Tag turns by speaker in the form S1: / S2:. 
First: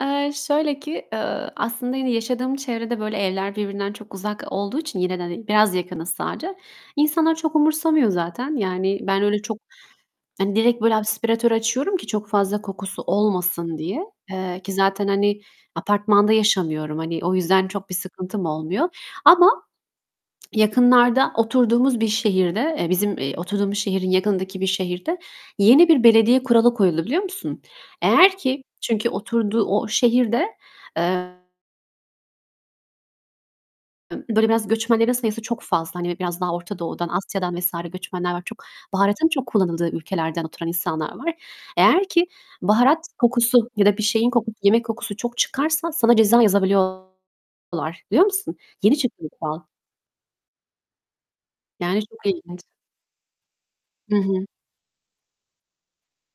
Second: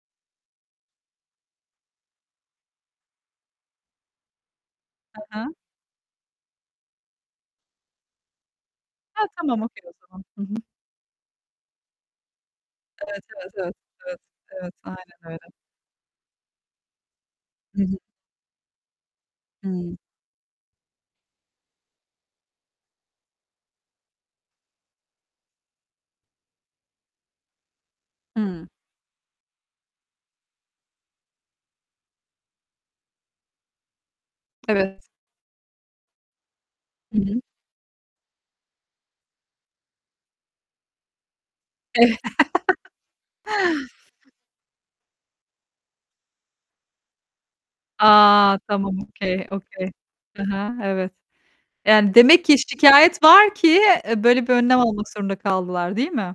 S1: Eee, şöyle ki, eee, aslında yine yaşadığım çevrede böyle evler birbirinden çok uzak olduğu için, yine
S2: Hı
S1: de, hani,
S2: hı.
S1: biraz yakınız sadece. İnsanlar çok umursamıyor zaten. Yani, ben
S2: Ha,
S1: öyle çok,
S2: tamam, okay o zaman. Hı
S1: hani,
S2: hı.
S1: direkt böyle aspiratörü açıyorum ki çok fazla kokusu
S2: Evet, evet, evet.
S1: olmasın diye.
S2: Evet,
S1: Eee, ki
S2: evet.
S1: zaten,
S2: Aynen
S1: hani,
S2: öyle.
S1: apartmanda yaşamıyorum, hani, o yüzden
S2: Hı
S1: çok bir
S2: hı.
S1: sıkıntım olmuyor. Ama
S2: Hıı.
S1: yakınlarda oturduğumuz bir şehirde, -eee, bizim, eee, oturduğumuz şehrin yakınındaki bir şehirde yeni bir belediye kuralı koyuldu, biliyor musun? Eğer ki
S2: Hıı.
S1: Çünkü oturduğu o şehirde, eee Böyle, biraz
S2: Evet.
S1: göçmenlerin sayısı çok fazla. Hani, biraz daha Orta Doğu'dan,
S2: Hı hı.
S1: Asya'dan vs. göçmenler var çok. Baharatın çok kullanıldığı ülkelerden oturan insanlar var. Eğer
S2: Evet.
S1: ki baharat kokusu ya da bir şeyin kokusu, yemek kokusu çok çıkarsa sana ceza yazabiliyorlar, biliyor musun?
S2: A! Tamam,
S1: Yeni çıktı bu
S2: okay,
S1: kural.
S2: okay Hı hı, evet.
S1: Yani
S2: Yani
S1: çok
S2: demek ki
S1: ilginç.
S2: şikâyet var ki,
S1: Hı
S2: eee, böyle
S1: hı.
S2: bir önlem almak zorunda kaldılar, değil mi?